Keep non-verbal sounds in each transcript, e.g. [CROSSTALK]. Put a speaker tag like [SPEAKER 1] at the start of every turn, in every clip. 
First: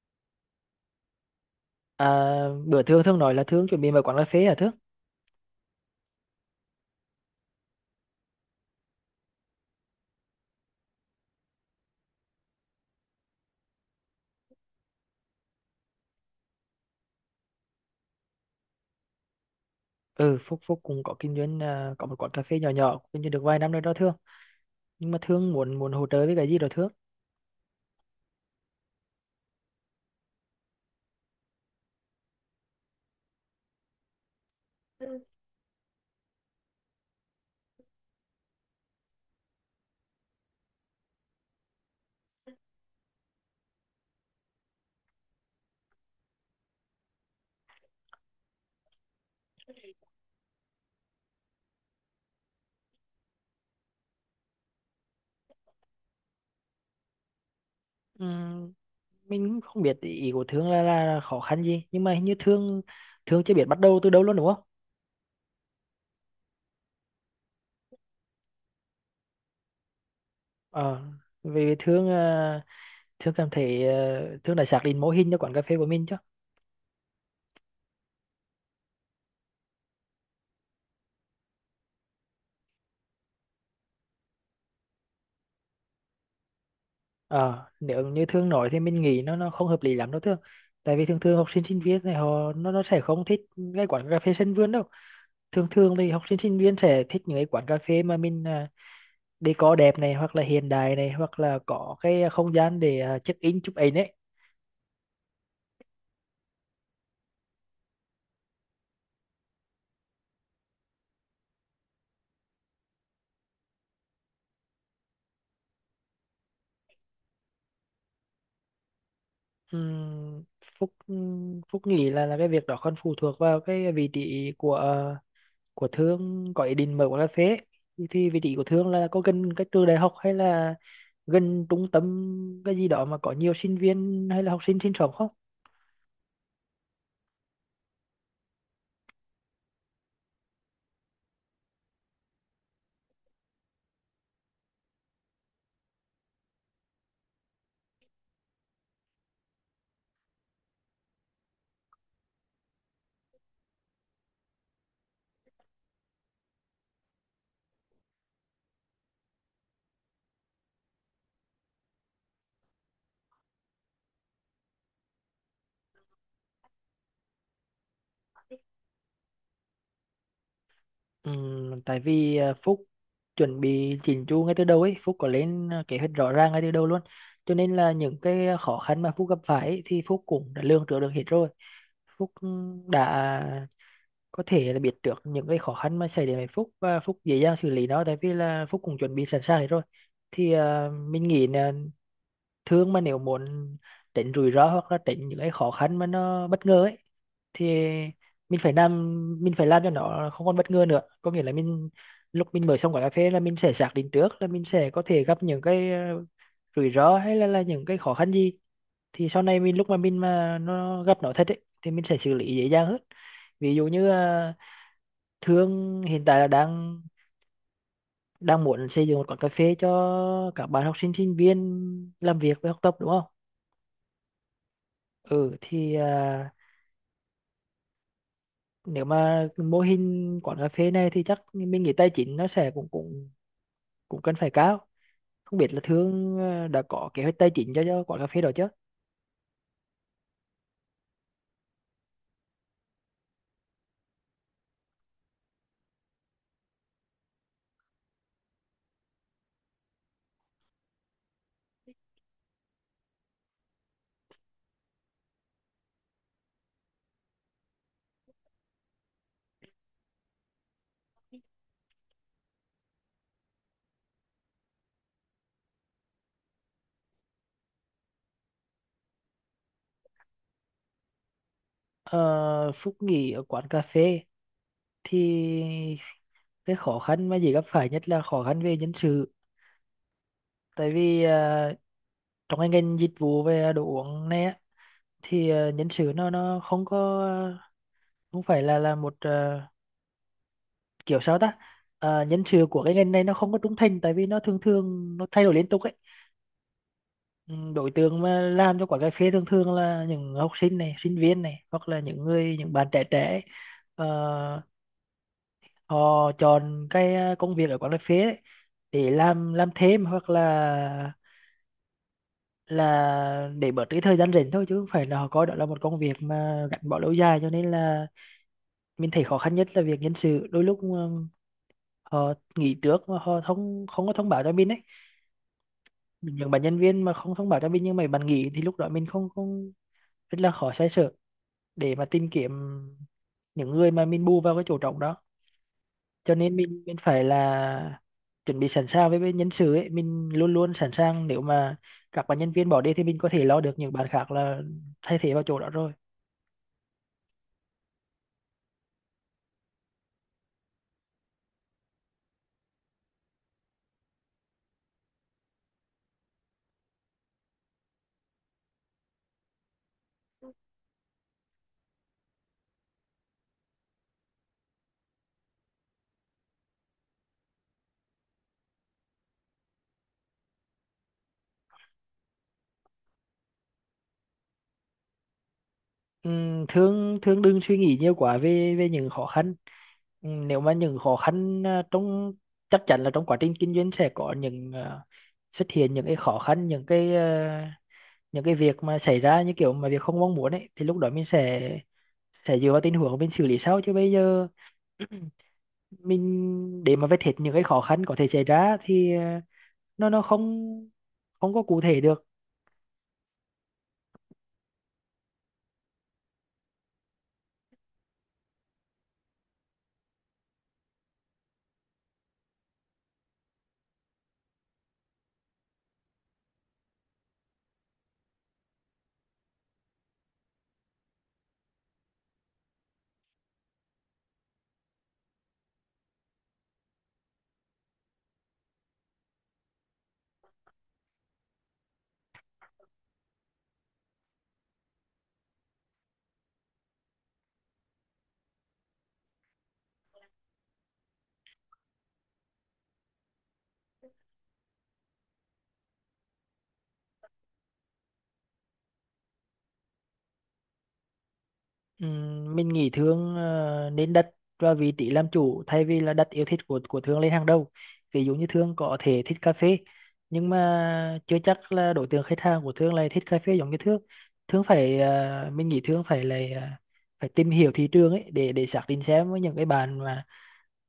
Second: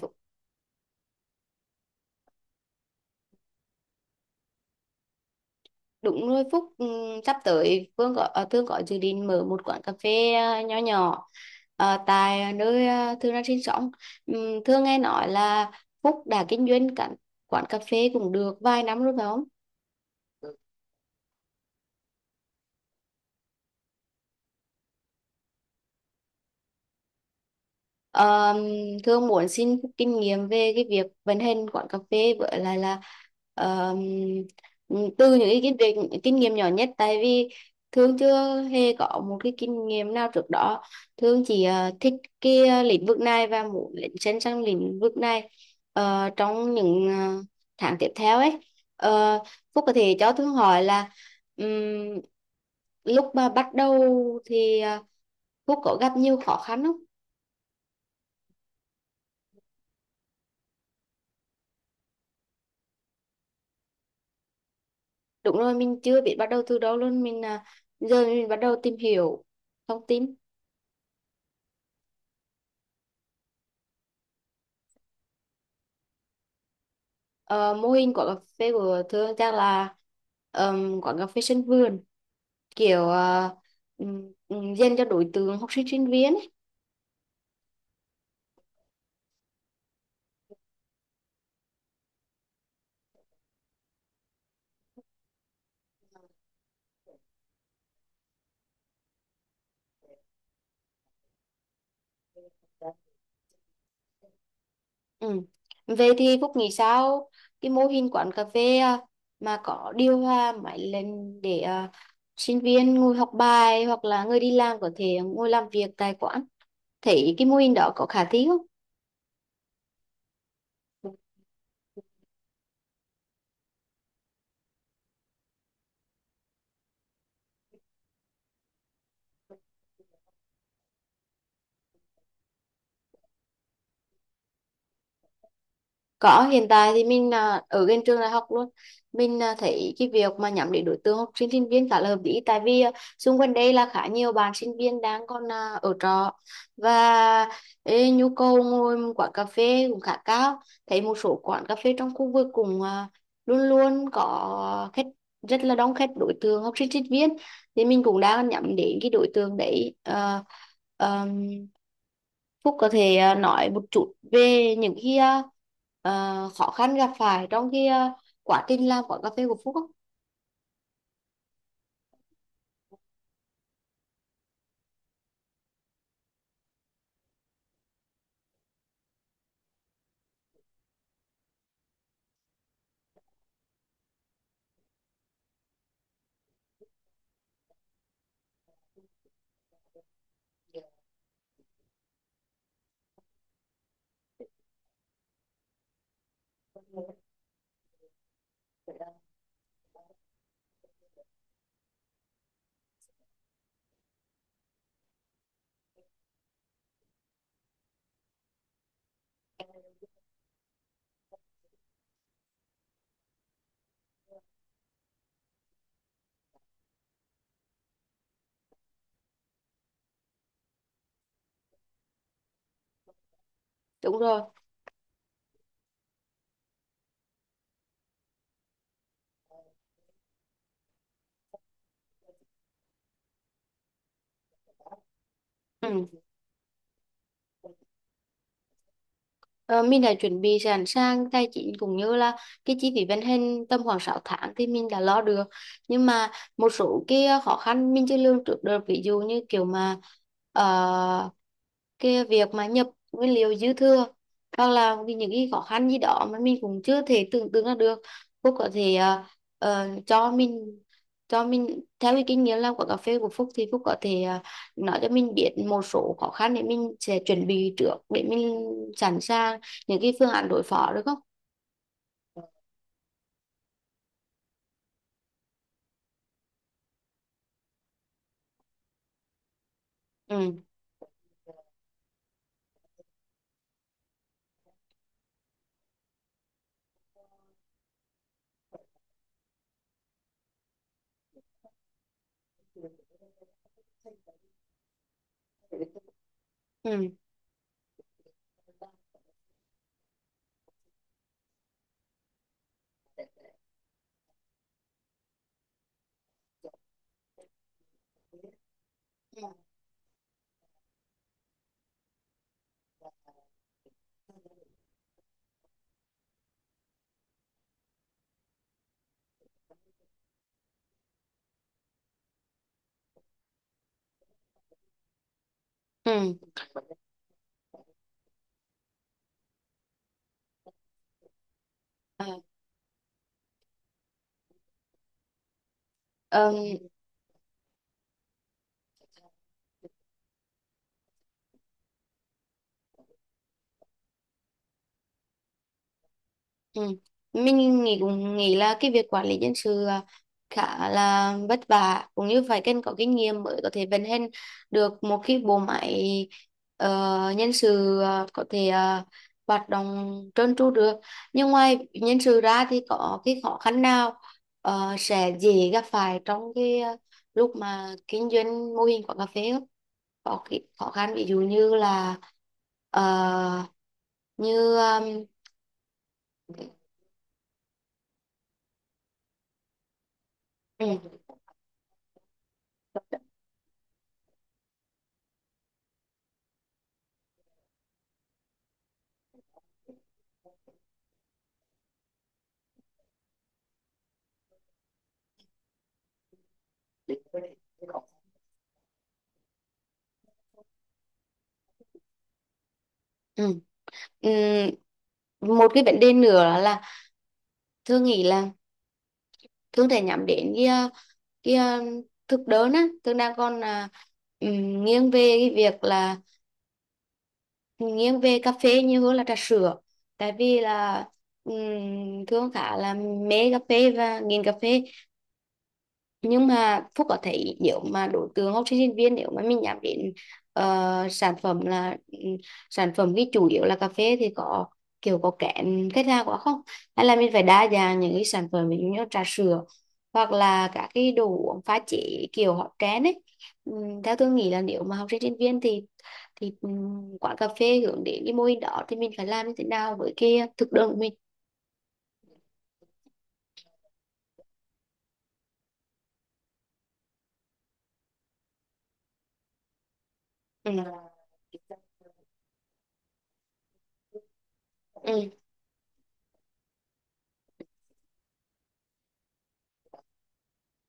[SPEAKER 1] Phúc-
[SPEAKER 2] À, bữa Thương Thương nói là Thương chuẩn bị mở quán cà phê hả Thương?
[SPEAKER 1] Đúng rồi, Phúc, sắp tới Thương có dự định mở một quán cà phê nhỏ nhỏ tại nơi Thương đang sinh sống. Thương nghe nói là Phúc đã kinh doanh cả quán cà phê cũng được vài năm rồi phải không?
[SPEAKER 2] Ừ, Phúc Phúc cũng có kinh doanh có một quán cà phê nhỏ nhỏ kinh doanh được vài năm rồi đó Thương. Nhưng mà Thương muốn muốn hỗ trợ với cái gì đó Thương?
[SPEAKER 1] Ờ, Thương muốn xin kinh nghiệm về cái việc vận hành quán cà phê với lại là ờ, từ những cái kinh nghiệm nhỏ nhất, tại vì Thương chưa hề có một cái kinh nghiệm nào trước đó. Thương chỉ thích cái lĩnh vực này và muốn lấn sân sang lĩnh vực này trong những tháng tiếp theo ấy. Ờ, Phúc có thể cho Thương hỏi là ừm, lúc mà bắt đầu thì Phúc có gặp nhiều khó khăn không?
[SPEAKER 2] Ừm, mình cũng không biết ý của Thương là khó khăn gì, nhưng mà hình như Thương Thương chưa biết bắt đầu từ đâu luôn đúng không?
[SPEAKER 1] Đúng rồi, mình chưa biết bắt đầu từ đâu luôn. Mình giờ mình bắt đầu tìm hiểu thông tin.
[SPEAKER 2] Ờ, vì Thương cảm thấy Thương đã xác định mô hình cho quán cà phê của mình chứ.
[SPEAKER 1] Ờ, Mô hình của cà phê của Thương chắc là quán cà phê sân vườn, kiểu dành cho đối tượng học sinh sinh viên ấy.
[SPEAKER 2] Ờ, nếu như Thương nói thì mình nghĩ nó không hợp lý lắm đâu Thương. Tại vì thường thường học sinh sinh viên này họ nó sẽ không thích cái quán cà phê sân vườn đâu, thường thường thì học sinh sinh viên sẽ thích những cái quán cà phê mà mình decor đẹp này hoặc là hiện đại này hoặc là có cái không gian để check in chụp ảnh ấy.
[SPEAKER 1] Ừ. Về thì Phúc nghĩ sao cái mô hình quán cà phê mà có điều hòa máy lên để sinh viên ngồi học bài hoặc là người đi làm có thể ngồi làm việc tại quán. Thấy cái mô hình đó có khả thi không?
[SPEAKER 2] Ừm, Phúc Phúc nghĩ là cái việc đó còn phụ thuộc vào cái vị trí của Thương có ý định mở quán cà phê ấy. Thì vị trí của Thương là có gần cái trường đại học hay là gần trung tâm cái gì đó mà có nhiều sinh viên hay là học sinh sinh sống không?
[SPEAKER 1] Có, hiện tại thì mình ở gần trường đại học luôn. Mình thấy cái việc mà nhắm đến đối tượng học sinh sinh viên khá là hợp lý, tại vì xung quanh đây là khá nhiều bạn sinh viên đang còn ở trọ, và nhu cầu ngồi một quán cà phê cũng khá cao. Thấy một số quán cà phê trong khu vực cũng luôn luôn có khách, rất là đông khách đối tượng học sinh sinh viên, thì mình cũng đang nhắm đến cái đối tượng đấy. Ờ, ờm, Phúc có thể nói một chút về những cái khó khăn gặp phải trong cái quá trình làm quán cà phê của Phúc không?
[SPEAKER 2] Tại vì Phúc chuẩn bị chỉnh chu ngay từ đầu ấy, Phúc có lên kế hoạch rõ ràng ngay từ đầu luôn. Cho nên là những cái khó khăn mà Phúc gặp phải ấy, thì Phúc cũng đã lường trước được hết rồi. Phúc đã có thể là biết được những cái khó khăn mà xảy đến với Phúc và Phúc dễ dàng xử lý nó tại vì là Phúc cũng chuẩn bị sẵn sàng hết rồi. Thì mình nghĩ là thường mà nếu muốn tránh rủi ro hoặc là tránh những cái khó khăn mà nó bất ngờ ấy thì mình phải làm mình phải làm cho nó không còn bất ngờ nữa, có nghĩa là mình lúc mình mở xong quán cà phê là mình sẽ xác định trước là mình sẽ có thể gặp những cái rủi ro là những cái khó khăn gì, thì sau này mình lúc mà mình mà nó gặp nó thật ấy thì mình sẽ xử lý dễ dàng hơn. Ví dụ như Thương hiện tại là đang đang muốn xây dựng một quán cà phê cho các bạn học sinh sinh viên làm việc và học tập đúng không?
[SPEAKER 1] Đúng rồi.
[SPEAKER 2] Ừ thì nếu mà mô hình quán cà phê này thì chắc mình nghĩ tài chính nó sẽ cũng cũng cũng cần phải cao, không biết là
[SPEAKER 1] Ừ.
[SPEAKER 2] Thương đã có kế hoạch tài chính cho quán cà phê đó chứ?
[SPEAKER 1] Ờ, mình đã chuẩn bị sẵn sàng tài chính cũng như là cái chi phí vận hành tầm khoảng 6 tháng thì mình đã lo được. Nhưng mà một số cái khó khăn mình chưa lường trước được, ví dụ như kiểu mà ờ, cái việc mà nhập nguyên liệu dư thừa hoặc là vì những cái khó khăn gì đó mà mình cũng chưa thể tưởng tượng ra được. Phúc có thể ờ, cho mình cho mình theo cái kinh nghiệm làm của cà phê của Phúc thì Phúc có thể nói cho mình biết một số khó khăn để mình sẽ chuẩn bị trước, để mình sẵn sàng những cái phương án đối phó được không?
[SPEAKER 2] Ờ, Phúc nghĩ ở quán cà phê thì cái khó khăn mà dễ gặp phải nhất là khó khăn về nhân sự,
[SPEAKER 1] Ừ.
[SPEAKER 2] tại vì trong cái ngành dịch vụ về đồ uống này á, thì nhân sự nó không có, không phải là một kiểu sao ta. Ờ, nhân sự của cái ngành này nó không có trung thành tại vì nó thường thường nó thay đổi liên tục ấy.
[SPEAKER 1] Ừ.
[SPEAKER 2] Ừ, đối tượng mà làm cho quán cà phê thường thường là những học sinh này sinh viên này hoặc là những người những bạn trẻ trẻ ấy. Ờ, họ chọn cái công việc ở quán cà phê ấy để
[SPEAKER 1] Ừ.
[SPEAKER 2] làm thêm hoặc là để bớt cái thời gian rảnh thôi chứ không phải là họ coi đó là một công việc mà gắn bó lâu dài, cho nên là mình thấy khó khăn nhất là việc nhân sự, đôi lúc họ nghỉ trước mà họ không không có thông báo cho mình ấy,
[SPEAKER 1] Ừ.
[SPEAKER 2] những bạn nhân viên mà không thông báo cho mình nhưng mà bạn nghỉ thì lúc đó mình không không rất là khó xoay sở để mà
[SPEAKER 1] Ờ,
[SPEAKER 2] tìm kiếm những người mà mình bù vào cái chỗ trống đó, cho
[SPEAKER 1] ờm,
[SPEAKER 2] nên mình phải là chuẩn bị sẵn sàng với nhân sự ấy, mình luôn luôn sẵn sàng nếu mà các bạn nhân viên bỏ đi thì mình có thể lo được những bạn khác là thay thế vào chỗ đó rồi.
[SPEAKER 1] Ừ. Mình cũng nghĩ là cái việc quản lý nhân sự khá là vất vả, cũng như phải cần có kinh nghiệm mới có thể vận hành được một cái bộ máy nhân sự có thể hoạt động trơn tru được. Nhưng ngoài nhân sự ra thì có cái khó khăn nào sẽ dễ gặp phải trong cái lúc mà kinh doanh mô hình quán cà phê không? Có cái khó khăn ví dụ như là ờ, như
[SPEAKER 2] Thương thương đừng suy nghĩ nhiều quá về về những khó khăn. Nếu mà những
[SPEAKER 1] um,
[SPEAKER 2] khó khăn à, trong chắc chắn là trong quá trình kinh doanh sẽ có xuất hiện những cái khó khăn, những những cái việc mà xảy ra như kiểu mà việc không mong muốn ấy thì lúc đó mình sẽ dựa vào tình huống mình xử lý sau, chứ bây giờ [CLEARS THROAT] mình để mà vết hết những cái khó khăn có thể xảy ra thì nó không, không có cụ thể được.
[SPEAKER 1] Ừ. Ừ. Một cái vấn đề nữa là Thương nghĩ là Thương thể nhắm đến cái cái ờ, thực đơn á. Thương đang còn ừm, nghiêng về cái việc là nghiêng về cà phê nhiều hơn là trà sữa, tại vì là Thương khá là mê cà phê và nghiền cà phê. Nhưng mà Phúc có thấy nếu mà đối tượng học sinh sinh viên, nếu mà mình nhắm đến sản phẩm là sản phẩm cái chủ yếu là cà phê thì có kiểu có kén khách hàng quá không, hay là mình phải đa dạng những cái sản phẩm, ví dụ như trà sữa hoặc là các cái đồ uống pha chế kiểu hot trend ấy. Theo tôi nghĩ là nếu mà học sinh sinh viên thì quán cà phê hướng đến cái mô hình đó thì mình phải làm như thế nào với cái thực đơn của mình.
[SPEAKER 2] Mình nghĩ thương nên đặt vào vị trí làm chủ thay vì là đặt yêu thích của thương lên hàng đầu. Ví dụ như thương có thể thích cà phê nhưng
[SPEAKER 1] Ừ.
[SPEAKER 2] mà chưa chắc là đối tượng khách hàng của thương lại thích cà phê giống như thương. Mình nghĩ thương phải tìm hiểu thị trường ấy để xác định xem với những cái bạn mà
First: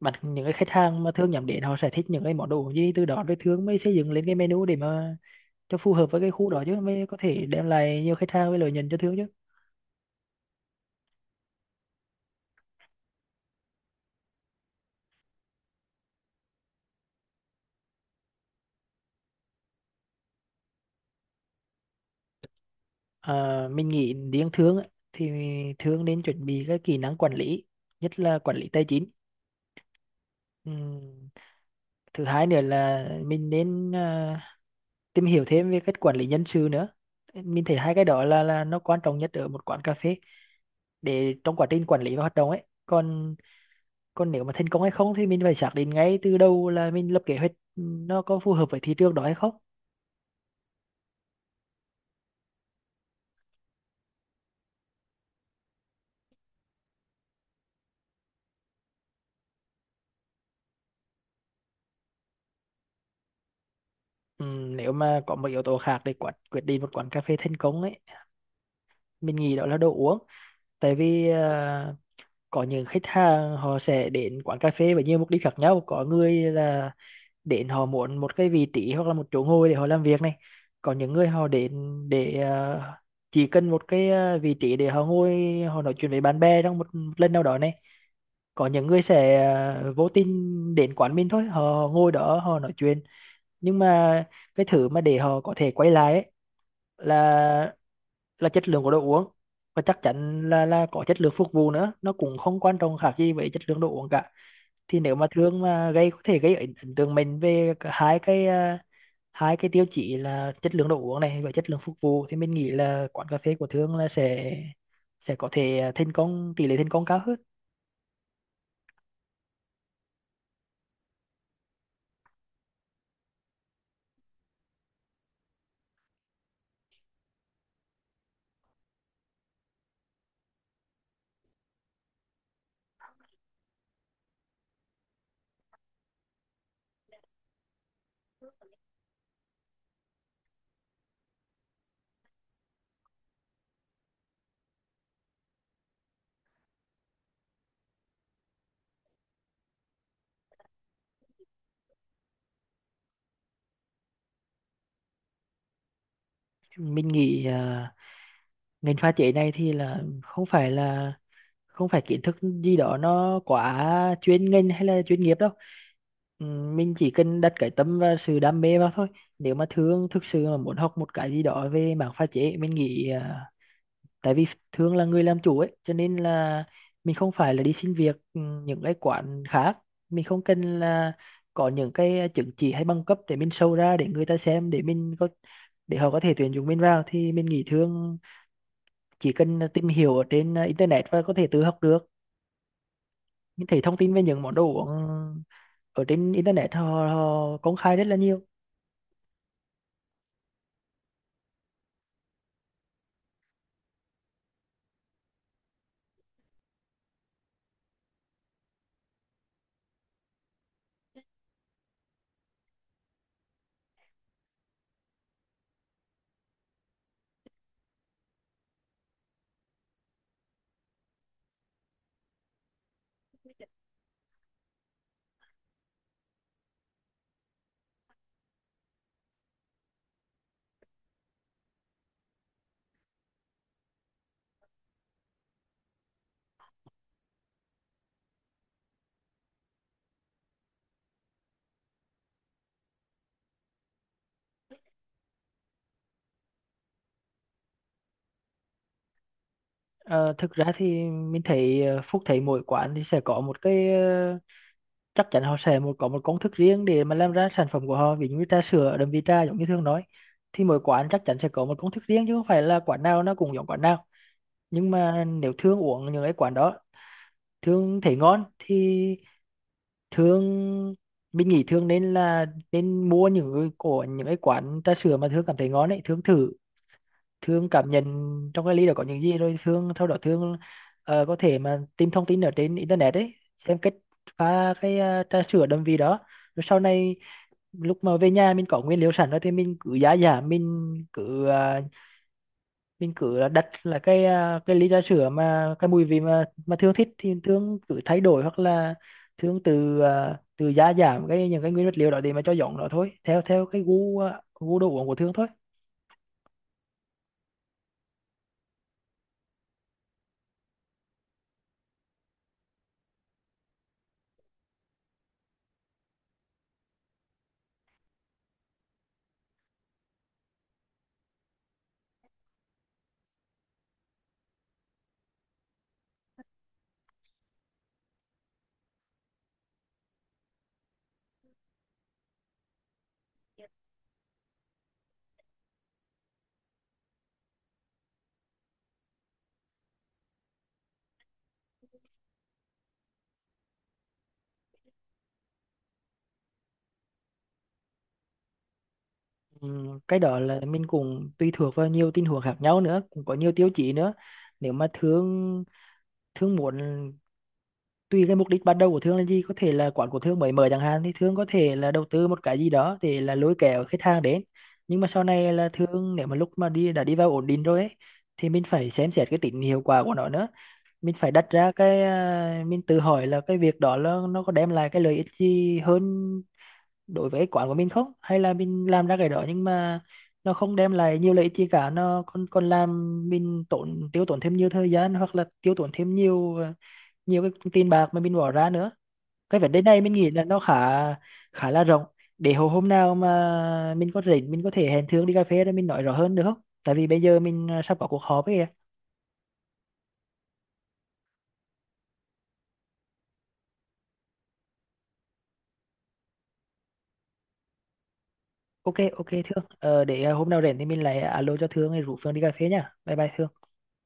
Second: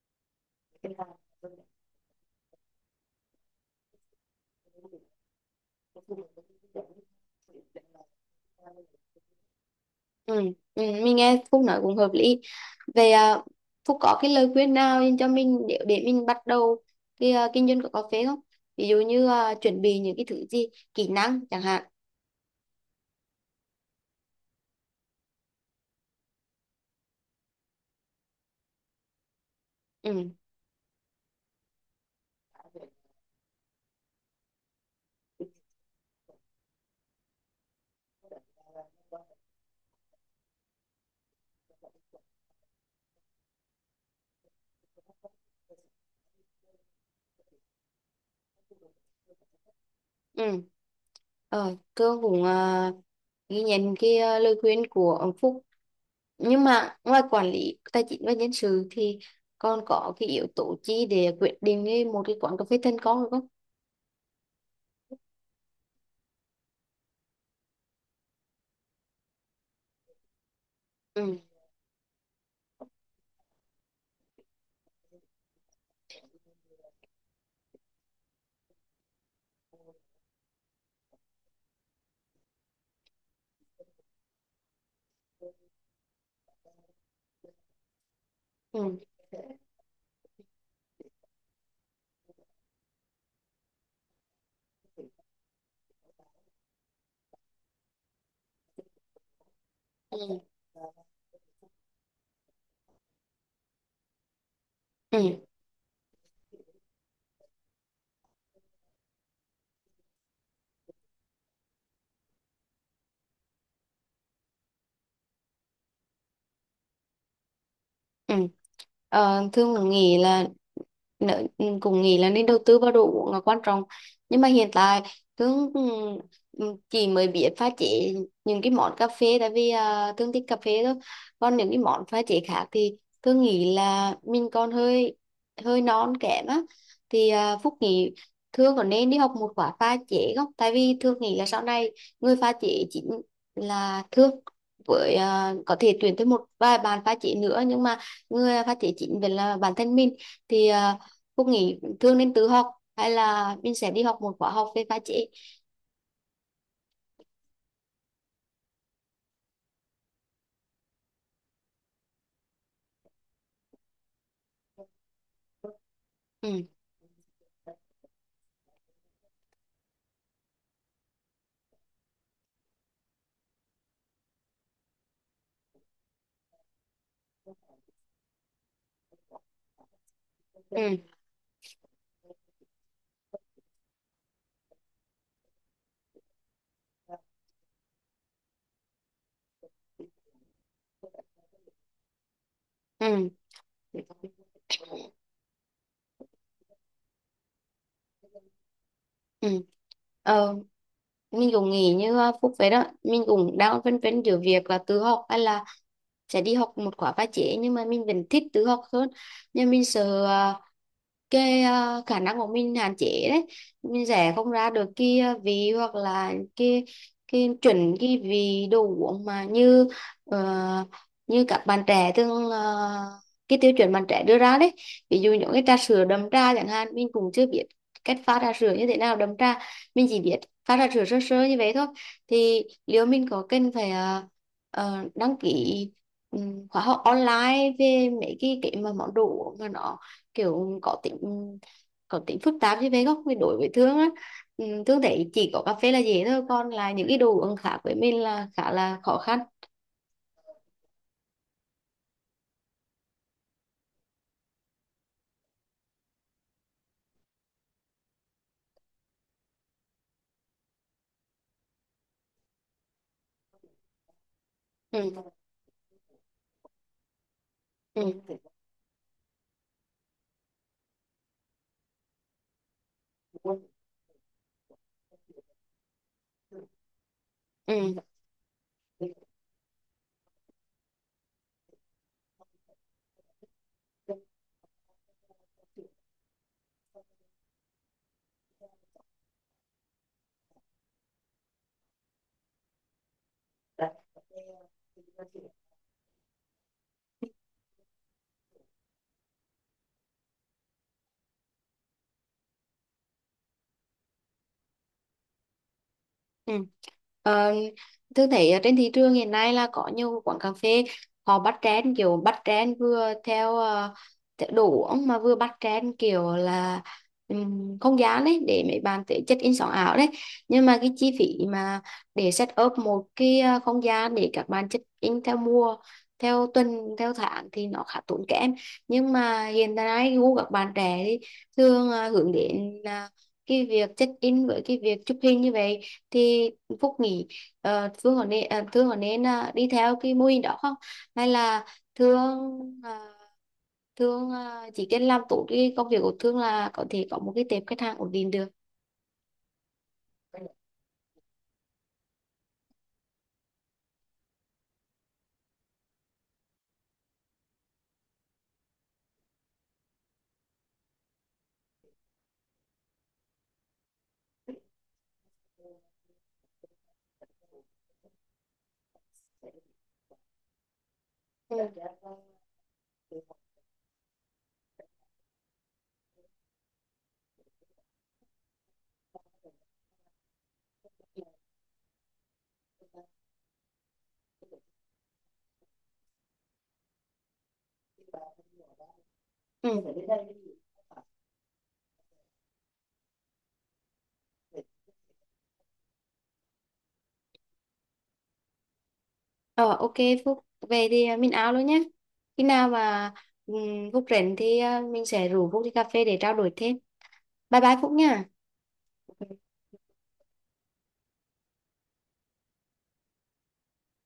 [SPEAKER 2] Những cái khách hàng mà thương nhắm đến họ sẽ thích những cái món đồ gì, từ đó rồi thương mới xây dựng lên cái menu để
[SPEAKER 1] Ừ.
[SPEAKER 2] mà cho phù hợp với cái khu đó chứ mới có thể đem lại nhiều khách hàng với lợi nhuận cho thương chứ.
[SPEAKER 1] Ừ, ừ, mình nghe Phúc nói cũng hợp lý. Về Phúc có cái lời khuyên nào dành cho mình để mình bắt đầu cái kinh doanh của cà phê không? Ví dụ như chuẩn bị những cái thứ gì, kỹ năng chẳng hạn.
[SPEAKER 2] À, mình nghĩ riêng thương ấy, thì thương nên chuẩn bị các kỹ năng quản lý, nhất là quản lý tài chính.
[SPEAKER 1] Ừ,
[SPEAKER 2] Ừm, thứ hai nữa là mình nên tìm hiểu thêm về cách quản lý nhân sự nữa. Mình thấy hai cái đó là nó quan trọng nhất ở một quán cà phê để trong quá trình quản lý và hoạt động ấy, còn còn nếu mà thành công hay không thì mình phải xác định ngay từ đầu là mình lập kế hoạch nó có phù hợp với thị trường đó hay không.
[SPEAKER 1] ừ. Ờ, cơ cũng ghi nhận cái lời khuyên của ông Phúc. Nhưng mà ngoài quản lý tài chính và nhân sự thì còn có cái yếu tố chi để quyết định một cái quán cà phê thành công được không?
[SPEAKER 2] Nếu mà có một yếu tố khác để quyết quyết định một quán cà phê thành công ấy, mình nghĩ đó là đồ uống. tại vì
[SPEAKER 1] Ừ.
[SPEAKER 2] à, có những khách hàng họ sẽ đến quán cà phê với nhiều mục đích khác nhau, có người là đến họ muốn một cái vị trí hoặc là một chỗ ngồi để họ làm việc này, còn những người họ đến để chỉ cần một cái vị trí để họ ngồi, họ nói chuyện với bạn bè trong một lần nào đó này, có
[SPEAKER 1] Ừ,
[SPEAKER 2] những người sẽ vô tình đến quán mình thôi, họ ngồi đó họ nói chuyện. Nhưng mà cái thứ mà để họ có thể quay lại ấy, là chất lượng của đồ uống, và chắc
[SPEAKER 1] ừ, ừ,
[SPEAKER 2] chắn là có chất lượng phục vụ nữa, nó cũng không quan trọng khác gì với chất lượng đồ uống cả. Thì nếu
[SPEAKER 1] ừ.
[SPEAKER 2] mà thương mà có thể gây ấn ấn tượng mình về cả hai hai cái tiêu chí là chất lượng đồ uống này và chất lượng phục vụ, thì mình nghĩ là quán cà phê của thương là sẽ có thể thành công, tỷ lệ thành công cao hơn.
[SPEAKER 1] Ừ. Ờ, Thương cũng nghĩ là ừ, cũng nghĩ là nên đầu tư vào đồ uống là quan trọng. Nhưng mà hiện tại Thương chỉ mới biết pha chế những cái món cà phê, tại vì Thương thích cà phê thôi. Còn những cái món pha chế khác thì Thương nghĩ là mình còn hơi hơi non kém á. Thì Phúc nghĩ Thương có nên đi học một khóa pha chế không, tại vì Thương nghĩ là sau này người pha chế chính là Thương, với có thể tuyển thêm một vài bạn pha chế nữa, nhưng mà người phát triển chính về là bản thân mình, thì Phúc nghĩ thường nên tự học hay là mình sẽ đi học một khóa học về pha chế.
[SPEAKER 2] Mình nghĩ ngành pha chế này thì là không phải kiến thức gì đó nó quá chuyên ngành hay là chuyên nghiệp đâu. Ừ,
[SPEAKER 1] Ừ,
[SPEAKER 2] mình chỉ cần đặt cái tâm và sự đam mê vào thôi. Nếu mà thương thực sự mà muốn học một cái gì đó về mảng pha chế, mình nghĩ tại vì thường là người làm chủ ấy cho nên là mình không phải là đi xin việc những cái quán khác, mình không cần
[SPEAKER 1] ừ,
[SPEAKER 2] là có những cái chứng chỉ hay bằng cấp để mình show ra để người ta xem để mình có để họ có thể tuyển dụng mình vào, thì mình nghĩ thường chỉ cần tìm hiểu ở trên internet và có thể tự học được.
[SPEAKER 1] ừ,
[SPEAKER 2] Mình thấy thông tin về những món đồ uống ở trên internet họ công khai rất là nhiều.
[SPEAKER 1] ừ. Ờ, mình cũng nghĩ như Phúc vậy đó, mình cũng đang phân vân giữa việc là tự học hay là sẽ đi học một khóa pha chế, nhưng mà mình vẫn thích tự học hơn. Nhưng mình sợ cái khả năng của mình hạn chế đấy, mình rẽ không ra được cái vị hoặc là cái chuẩn, cái vị đồ uống mà như ờ, như các bạn trẻ thường cái tiêu chuẩn bạn trẻ đưa ra đấy. Ví dụ những cái trà sữa đậm trà chẳng hạn, mình cũng chưa biết cách pha trà sữa như thế nào đậm trà. Mình chỉ biết pha trà sữa sơ sơ như vậy thôi. Thì liệu mình có cần phải đăng ký khóa học online về mấy cái mà món đồ uống mà nó kiểu có tính phức tạp chứ về không. Vì đối với Thương á, Thương thấy chỉ có cà phê là dễ thôi, còn là những cái đồ uống khác với mình là khá là khó khăn.
[SPEAKER 2] Ờ, thực ra thì Phúc thấy mỗi quán thì sẽ có một cái chắc chắn họ sẽ có một công thức riêng để mà làm ra sản phẩm của họ, ví dụ như trà sữa đậm vị trà giống như thương nói, thì mỗi quán chắc chắn sẽ có một công thức riêng chứ không phải là quán nào nó cũng giống quán nào. Nhưng mà
[SPEAKER 1] Ừ.
[SPEAKER 2] nếu thương uống những cái quán đó thương thấy ngon thì thương mình nghĩ thương nên mua những cái của những cái quán trà sữa mà thương cảm thấy ngon ấy, thương thử. Thương cảm
[SPEAKER 1] Ừ.
[SPEAKER 2] nhận trong cái ly đó có những gì rồi sau đó Thương có thể mà tìm thông tin ở trên internet ấy, xem cách pha cái trà sữa đậm vị đó, rồi sau này lúc mà về nhà mình có nguyên liệu sẵn rồi thì mình cứ đặt là cái ly trà sữa
[SPEAKER 1] Ừ.
[SPEAKER 2] mà cái mùi vị mà Thương thích thì Thương cứ thay đổi, hoặc là Thương từ giá giảm cái những cái nguyên vật liệu đó để mà cho giọng nó thôi theo theo cái gu đồ uống của Thương thôi.
[SPEAKER 1] Ừ. Ờ, thường thấy ở trên thị trường hiện nay là có nhiều quán cà phê họ bắt trend, kiểu bắt trend vừa theo theo đồ uống mà vừa bắt trend kiểu là không gian đấy để mấy bạn tới check in sống ảo đấy. Nhưng mà cái chi phí mà để set up một cái không gian để các bạn check in theo mùa, theo tuần, theo tháng thì nó khá tốn kém. Nhưng mà hiện nay gu các bạn trẻ thì thường hướng đến là cái việc check in với cái việc chụp hình như vậy. Thì Phúc nghĩ Thương có nên đi theo cái mô hình đó không, hay là Thương à, chỉ cần làm tốt cái công việc của Thương là có thể có một cái tệp khách hàng ổn định được.
[SPEAKER 2] Ừ, cái đó là mình cũng tùy thuộc vào nhiều tình huống khác nhau nữa, cũng có nhiều tiêu chí nữa. Nếu mà thương thương muốn, tùy cái mục đích ban đầu của thương là gì, có thể là quán của thương mới mở chẳng hạn, thì thương có thể là đầu tư một cái gì đó để là lôi kéo khách hàng đến, nhưng mà sau này là thương nếu mà lúc mà đi vào ổn định rồi ấy, thì mình phải xem xét cái tính hiệu quả của nó nữa. Mình phải đặt ra mình tự hỏi là cái việc đó là nó có đem lại cái lợi ích gì hơn đối với cái quán của mình không, hay là mình làm ra cái đó nhưng mà nó không đem lại nhiều lợi ích gì cả, nó còn còn làm mình tiêu tốn thêm nhiều thời gian hoặc là tiêu tốn thêm nhiều nhiều cái tiền bạc mà mình bỏ ra nữa. Cái
[SPEAKER 1] Ừ.
[SPEAKER 2] vấn đề này mình nghĩ là nó khá khá là rộng, để hồi hôm nào mà mình có rảnh mình có thể hẹn Thương đi cà phê để mình nói rõ hơn được không, tại vì bây giờ mình sắp có cuộc họp ấy kìa.
[SPEAKER 1] Ờ, ok Phúc. Về thì mình áo luôn nhé. Khi nào mà Phúc rảnh thì mình sẽ rủ Phúc đi cà phê để trao đổi thêm. Bye bye Phúc nha.
[SPEAKER 2] Ok, ok Thương, để hôm nào rảnh thì mình lại alo cho Thương rồi rủ phương đi cà phê nha, bye bye Thương.